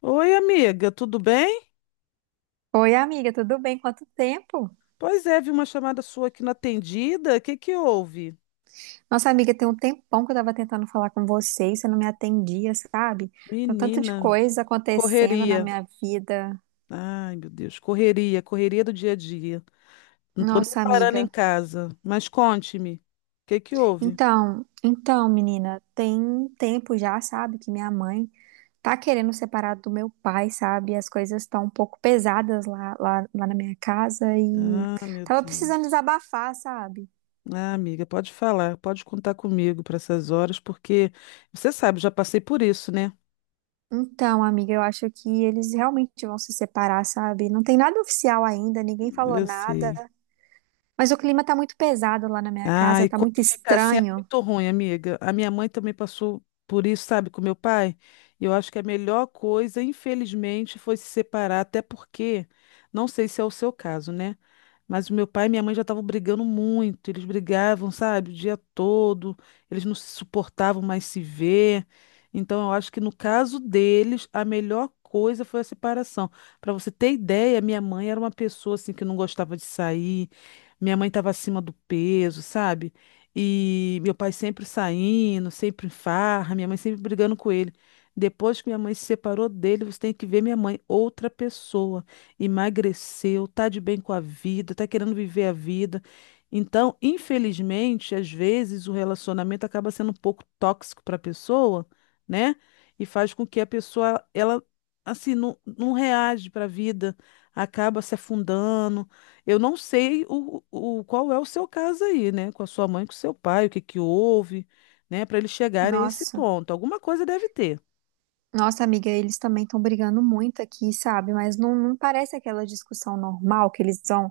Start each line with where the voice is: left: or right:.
left: Oi, amiga, tudo bem?
right: Oi, amiga, tudo bem? Quanto tempo?
left: Pois é, vi uma chamada sua aqui na atendida. O que que houve?
right: Nossa, amiga, tem um tempão que eu tava tentando falar com você e você não me atendia, sabe? Tem um tanto de
left: Menina,
right: coisa acontecendo na
left: correria.
right: minha vida.
left: Ai, meu Deus, correria, correria do dia a dia. Não tô nem
right: Nossa,
left: parando em
right: amiga.
left: casa. Mas conte-me, o que que houve?
right: Menina, tem um tempo já, sabe, que minha mãe tá querendo separar do meu pai, sabe? As coisas estão um pouco pesadas lá na minha casa e
left: Ah, meu
right: tava precisando
left: Deus.
right: desabafar, sabe?
left: Ah, amiga, pode falar, pode contar comigo para essas horas, porque você sabe, eu já passei por isso, né?
right: Então, amiga, eu acho que eles realmente vão se separar, sabe? Não tem nada oficial ainda, ninguém falou
left: Eu sei.
right: nada, mas o clima tá muito pesado lá na minha
left: Ah,
right: casa,
left: e
right: tá
left: quando
right: muito
left: fica assim é
right: estranho.
left: muito ruim, amiga. A minha mãe também passou por isso, sabe, com meu pai. E eu acho que a melhor coisa, infelizmente, foi se separar, até porque, não sei se é o seu caso, né? Mas o meu pai e minha mãe já estavam brigando muito. Eles brigavam, sabe, o dia todo. Eles não se suportavam mais se ver. Então, eu acho que no caso deles, a melhor coisa foi a separação. Para você ter ideia, minha mãe era uma pessoa assim que não gostava de sair, minha mãe estava acima do peso, sabe? E meu pai sempre saindo, sempre em farra, minha mãe sempre brigando com ele. Depois que minha mãe se separou dele, você tem que ver minha mãe, outra pessoa. Emagreceu, tá de bem com a vida, tá querendo viver a vida. Então, infelizmente, às vezes o relacionamento acaba sendo um pouco tóxico para a pessoa, né? E faz com que a pessoa, ela, assim, não, não reage para a vida, acaba se afundando. Eu não sei o qual é o seu caso aí, né? Com a sua mãe, com o seu pai, o que que houve, né? Para eles chegarem a esse
right: Nossa,
left: ponto. Alguma coisa deve ter.
right: nossa, amiga, eles também estão brigando muito aqui, sabe? Mas não parece aquela discussão normal que eles vão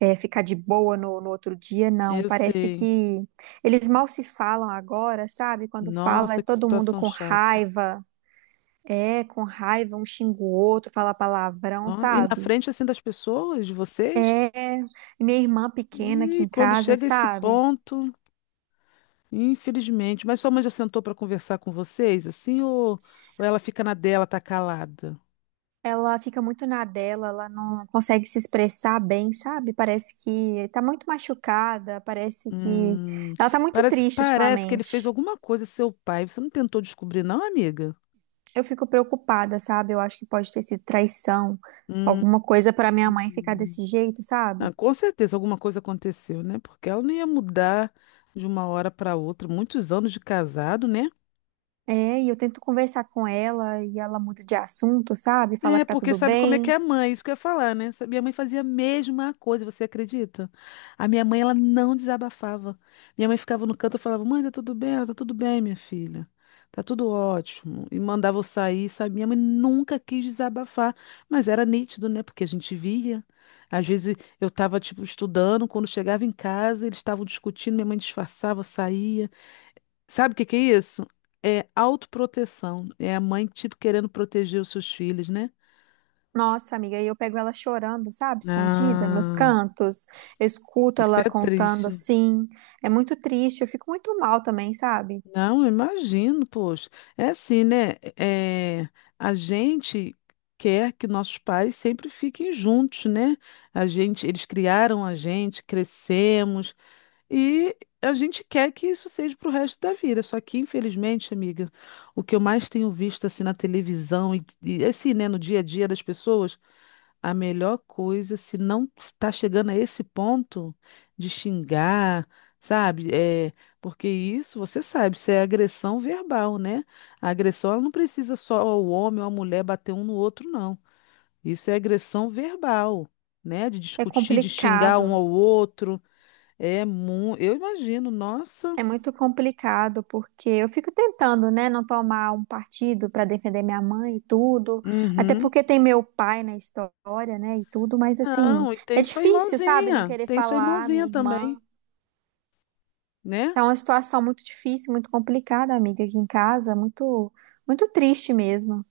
right: é, ficar de boa no outro dia, não.
left: Eu
right: Parece
left: sei.
right: que eles mal se falam agora, sabe? Quando fala, é
left: Nossa, que
right: todo mundo
left: situação
right: com
left: chata.
right: raiva. É, com raiva, um xinga o outro, fala palavrão,
left: Nossa, e na
right: sabe?
left: frente assim das pessoas, de vocês?
right: É, minha irmã pequena aqui
left: E
right: em
left: quando
right: casa,
left: chega a esse
right: sabe?
left: ponto, infelizmente. Mas sua mãe já sentou para conversar com vocês, assim, ou, ela fica na dela, tá calada?
right: Ela fica muito na dela, ela não consegue se expressar bem, sabe? Parece que tá muito machucada, parece que
left: Hum,
right: ela tá muito
left: parece,
right: triste
left: parece que ele fez
right: ultimamente.
left: alguma coisa, seu pai. Você não tentou descobrir, não, amiga?
right: Eu fico preocupada, sabe? Eu acho que pode ter sido traição,
left: Hum.
right: alguma coisa pra minha mãe ficar desse jeito,
left: Ah,
right: sabe?
left: com certeza alguma coisa aconteceu, né? Porque ela não ia mudar de uma hora para outra, muitos anos de casado, né?
right: É, e eu tento conversar com ela e ela muda de assunto, sabe? Fala
left: É,
right: que tá
left: porque
right: tudo
left: sabe como é que
right: bem.
left: é a mãe, isso que eu ia falar, né? Minha mãe fazia a mesma coisa, você acredita? A minha mãe, ela não desabafava. Minha mãe ficava no canto e falava: Mãe, tá tudo bem? Ela, Tá tudo bem, minha filha. Tá tudo ótimo. E mandava eu sair, sabe? Minha mãe nunca quis desabafar, mas era nítido, né? Porque a gente via. Às vezes eu tava, tipo, estudando, quando chegava em casa, eles estavam discutindo, minha mãe disfarçava, saía. Sabe o que que é isso? É autoproteção. É a mãe, tipo, querendo proteger os seus filhos, né?
right: Nossa, amiga, e eu pego ela chorando, sabe, escondida nos
left: Ah,
right: cantos. Eu escuto
left: isso
right: ela
left: é
right: contando
left: triste.
right: assim. É muito triste, eu fico muito mal também, sabe?
left: Não, eu imagino, poxa. É assim, né? É, a gente quer que nossos pais sempre fiquem juntos, né? A gente, eles criaram a gente, crescemos e a gente quer que isso seja para o resto da vida. Só que, infelizmente, amiga, o que eu mais tenho visto assim na televisão e assim, né, no dia a dia das pessoas. A melhor coisa, se não está chegando a esse ponto de xingar, sabe? É, porque isso, você sabe, isso é agressão verbal, né? A agressão, ela não precisa só o homem ou a mulher bater um no outro, não. Isso é agressão verbal, né? De
right: É
left: discutir, de xingar um
right: complicado.
left: ao outro. Eu imagino, nossa.
right: É muito complicado porque eu fico tentando, né, não tomar um partido para defender minha mãe e tudo, até
left: Uhum.
right: porque tem meu pai na história, né, e tudo, mas assim,
left: Não, e
right: é difícil, sabe, não querer
left: tem sua
right: falar, minha
left: irmãzinha também,
right: irmã.
left: né?
right: Tá uma situação muito difícil, muito complicada, amiga, aqui em casa, muito triste mesmo.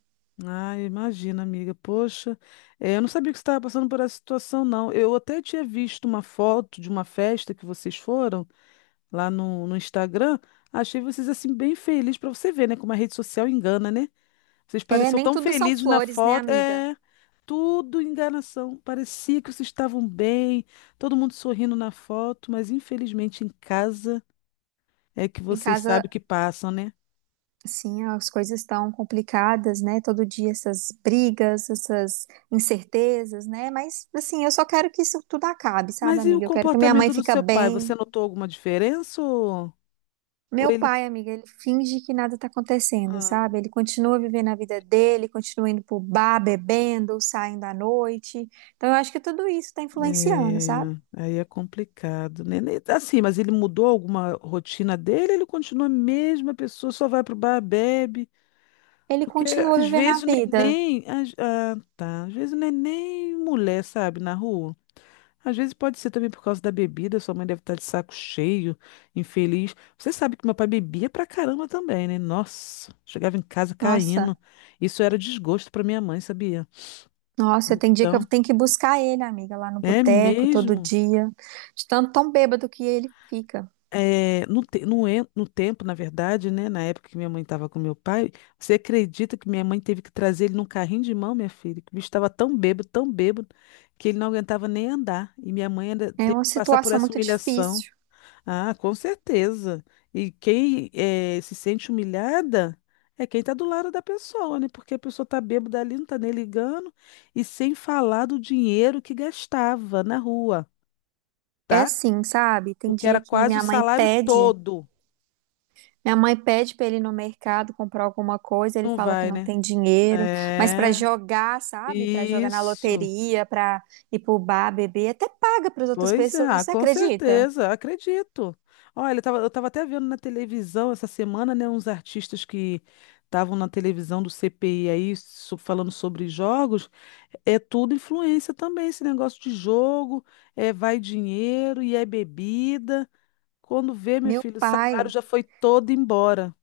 left: Ah, imagina, amiga. Poxa, é, eu não sabia que você estava passando por essa situação, não. Eu até tinha visto uma foto de uma festa que vocês foram lá no Instagram. Achei vocês assim bem felizes para você ver, né? Como a rede social engana, né? Vocês
right: É,
left: pareciam
right: nem
left: tão
right: tudo são
left: felizes na
right: flores, né,
left: foto.
right: amiga?
left: É, tudo enganação. Parecia que vocês estavam bem, todo mundo sorrindo na foto, mas infelizmente em casa é que
right: Em
left: vocês sabem
right: casa,
left: o que passam, né?
right: sim, as coisas estão complicadas, né? Todo dia essas brigas, essas incertezas, né? Mas, assim, eu só quero que isso tudo acabe, sabe,
left: Mas e o
right: amiga? Eu quero que minha mãe
left: comportamento do
right: fique
left: seu pai? Você
right: bem.
left: notou alguma diferença ou...
right: Meu pai, amiga, ele finge que nada tá acontecendo,
left: Ah,
right: sabe? Ele continua vivendo a vida dele, continua indo pro bar, bebendo, saindo à noite. Então, eu acho que tudo isso tá influenciando,
left: é,
right: sabe?
left: aí é complicado, né? Assim, mas ele mudou alguma rotina dele, ele continua a mesma pessoa, só vai pro bar, bebe.
right: Ele
left: Porque
right: continua
left: às
right: vivendo a
left: vezes o
right: vida.
left: neném. Ah, tá. Às vezes o neném, mulher, sabe, na rua. Às vezes pode ser também por causa da bebida, sua mãe deve estar de saco cheio, infeliz. Você sabe que meu pai bebia pra caramba também, né? Nossa, chegava em casa caindo.
right: Nossa.
left: Isso era desgosto pra minha mãe, sabia?
right: Nossa, tem dia que eu
left: Então,
right: tenho que buscar ele, amiga, lá no
left: é
right: boteco todo
left: mesmo.
right: dia, de tanto tão bêbado que ele fica.
left: É, no tempo, na verdade, né? Na época que minha mãe estava com meu pai, você acredita que minha mãe teve que trazer ele num carrinho de mão, minha filha? Que o bicho estava tão bêbado, que ele não aguentava nem andar. E minha mãe ainda
right: É
left: teve
right: uma
left: que passar por
right: situação
left: essa
right: muito
left: humilhação.
right: difícil.
left: Ah, com certeza. E quem se sente humilhada é quem está do lado da pessoa, né? Porque a pessoa está bêbada ali, não está nem ligando. E sem falar do dinheiro que gastava na rua,
right: É
left: tá?
right: assim, sabe? Tem
left: Porque
right: dia
left: era
right: que
left: quase o salário todo.
right: minha mãe pede pra ele ir no mercado comprar alguma coisa, ele
left: Não
right: fala que
left: vai,
right: não
left: né?
right: tem dinheiro, mas pra
left: É.
right: jogar, sabe? Pra jogar na
left: Isso.
right: loteria, pra ir pro bar beber, até paga pras outras
left: Pois é,
right: pessoas,
left: ah,
right: você
left: com
right: acredita?
left: certeza, acredito. Olha, eu tava até vendo na televisão essa semana, né, uns artistas que estavam na televisão do CPI aí, falando sobre jogos, é tudo influência também, esse negócio de jogo, é vai dinheiro e é bebida. Quando vê, meu
right: Meu
left: filho, o salário
right: pai.
left: já foi todo embora.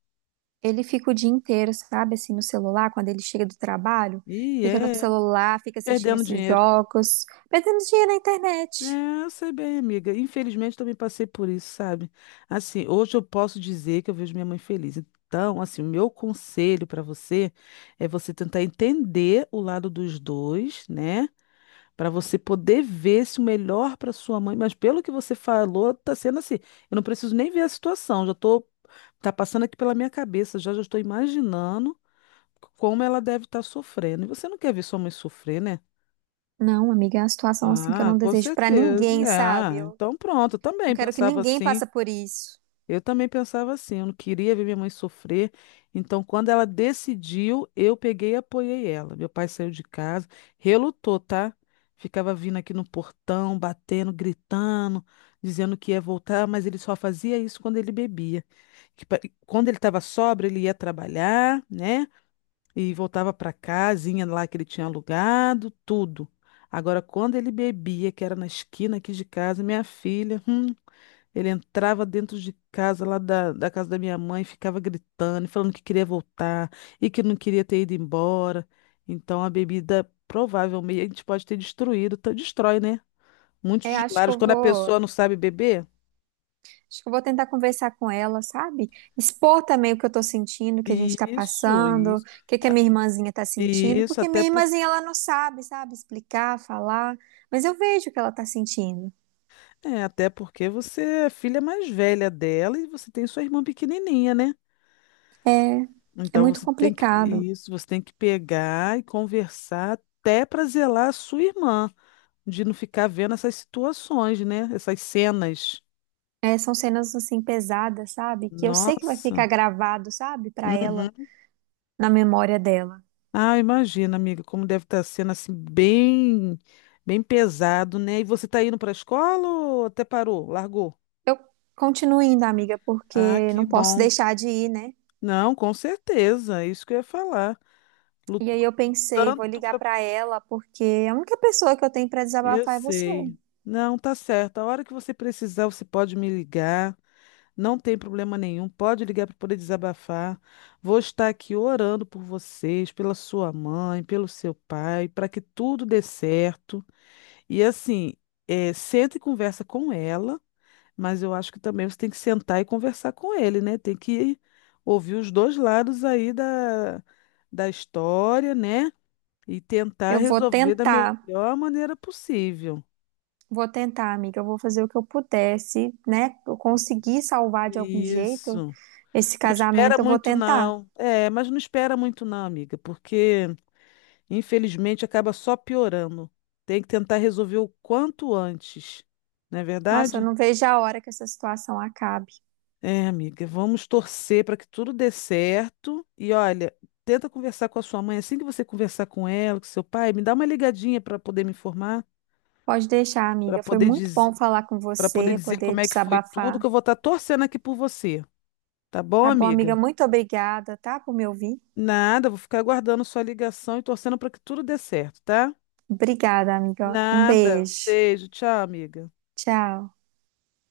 right: Ele fica o dia inteiro, sabe, assim, no celular, quando ele chega do trabalho,
left: E
right: fica no
left: é,
right: celular, fica assistindo
left: perdendo
right: esses
left: dinheiro.
right: jogos, perdendo dinheiro na internet.
left: É, eu sei bem, amiga. Infelizmente também passei por isso, sabe? Assim, hoje eu posso dizer que eu vejo minha mãe feliz. Então, assim, o meu conselho para você é você tentar entender o lado dos dois, né? Para você poder ver se o melhor para sua mãe, mas pelo que você falou, tá sendo assim. Eu não preciso nem ver a situação, já tô tá passando aqui pela minha cabeça, já já estou imaginando como ela deve estar sofrendo. E você não quer ver sua mãe sofrer, né?
right: Não, amiga, é uma situação assim que eu
left: Ah,
right: não
left: com
right: desejo pra
left: certeza.
right: ninguém,
left: É,
right: sabe?
left: ah,
right: Eu
left: então pronto, eu
right: não
left: também
right: quero que
left: pensava
right: ninguém
left: assim.
right: passe por isso.
left: Eu também pensava assim, eu não queria ver minha mãe sofrer. Então, quando ela decidiu, eu peguei e apoiei ela. Meu pai saiu de casa, relutou, tá? Ficava vindo aqui no portão, batendo, gritando, dizendo que ia voltar, mas ele só fazia isso quando ele bebia. Que pa- quando ele estava sóbrio, ele ia trabalhar, né? E voltava para casinha lá que ele tinha alugado, tudo. Agora, quando ele bebia, que era na esquina aqui de casa, minha filha, ele entrava dentro de casa, lá da casa da minha mãe, ficava gritando, e falando que queria voltar e que não queria ter ido embora. Então, a bebida provavelmente a gente pode ter destruído, destrói, né? Muitos
right: É,
left: dos lares, quando a pessoa não sabe beber.
right: acho que eu vou tentar conversar com ela, sabe? Expor também o que eu tô sentindo, o que a gente tá
left: Isso,
right: passando, o
left: isso,
right: que que a minha irmãzinha tá sentindo,
left: isso,
right: porque
left: até
right: minha irmãzinha
left: porque.
right: ela não sabe, sabe, explicar, falar, mas eu vejo o que ela tá sentindo.
left: É, até porque você é filha mais velha dela e você tem sua irmã pequenininha, né?
right: É é
left: Então
right: muito complicado.
left: você tem que pegar e conversar até para zelar a sua irmã, de não ficar vendo essas situações, né? Essas cenas.
right: É, são cenas assim pesadas, sabe? Que eu sei que vai ficar
left: Nossa.
right: gravado, sabe? Pra ela,
left: Uhum.
right: na memória dela.
left: Ah, imagina, amiga, como deve estar sendo assim bem, bem pesado, né? E você tá indo para a escola ou até parou, largou?
right: Eu continuo indo, amiga,
left: Ah,
right: porque
left: que
right: não posso
left: bom.
right: deixar de ir, né?
left: Não, com certeza, é isso que eu ia falar.
right: E aí eu pensei, vou
left: Lutando
right: ligar
left: para
right: pra ela, porque a única pessoa que eu tenho pra
left: Eu
right: desabafar é você.
left: sei. Não, tá certo. A hora que você precisar, você pode me ligar. Não tem problema nenhum. Pode ligar para poder desabafar. Vou estar aqui orando por vocês, pela sua mãe, pelo seu pai, para que tudo dê certo. E assim, senta e conversa com ela, mas eu acho que também você tem que sentar e conversar com ele, né? Tem que ouvir os dois lados aí da história, né? E tentar
right: Eu vou
left: resolver da
right: tentar,
left: melhor maneira possível.
right: vou tentar, amiga. Eu vou fazer o que eu puder, se, né? Eu conseguir salvar de algum jeito
left: Isso.
right: esse
left: Não espera
right: casamento, eu vou
left: muito,
right: tentar.
left: não. É, mas não espera muito, não, amiga, porque infelizmente acaba só piorando. Tem que tentar resolver o quanto antes, não é
right: Nossa, eu
left: verdade?
right: não vejo a hora que essa situação acabe.
left: É, amiga, vamos torcer para que tudo dê certo. E olha, tenta conversar com a sua mãe. Assim que você conversar com ela, com seu pai, me dá uma ligadinha para poder me informar,
right: Pode deixar,
left: para
right: amiga. Foi
left: poder
right: muito
left: dizer,
right: bom falar com
left: para poder
right: você,
left: dizer
right: poder
left: como é que foi tudo,
right: desabafar.
left: que eu vou estar torcendo aqui por você. Tá bom,
right: Tá bom, amiga?
left: amiga?
right: Muito obrigada, tá, por me ouvir.
left: Nada, vou ficar aguardando sua ligação e torcendo para que tudo dê certo, tá?
right: Obrigada, amiga. Um
left: Nada.
right: beijo.
left: Beijo, tchau, amiga.
right: Tchau.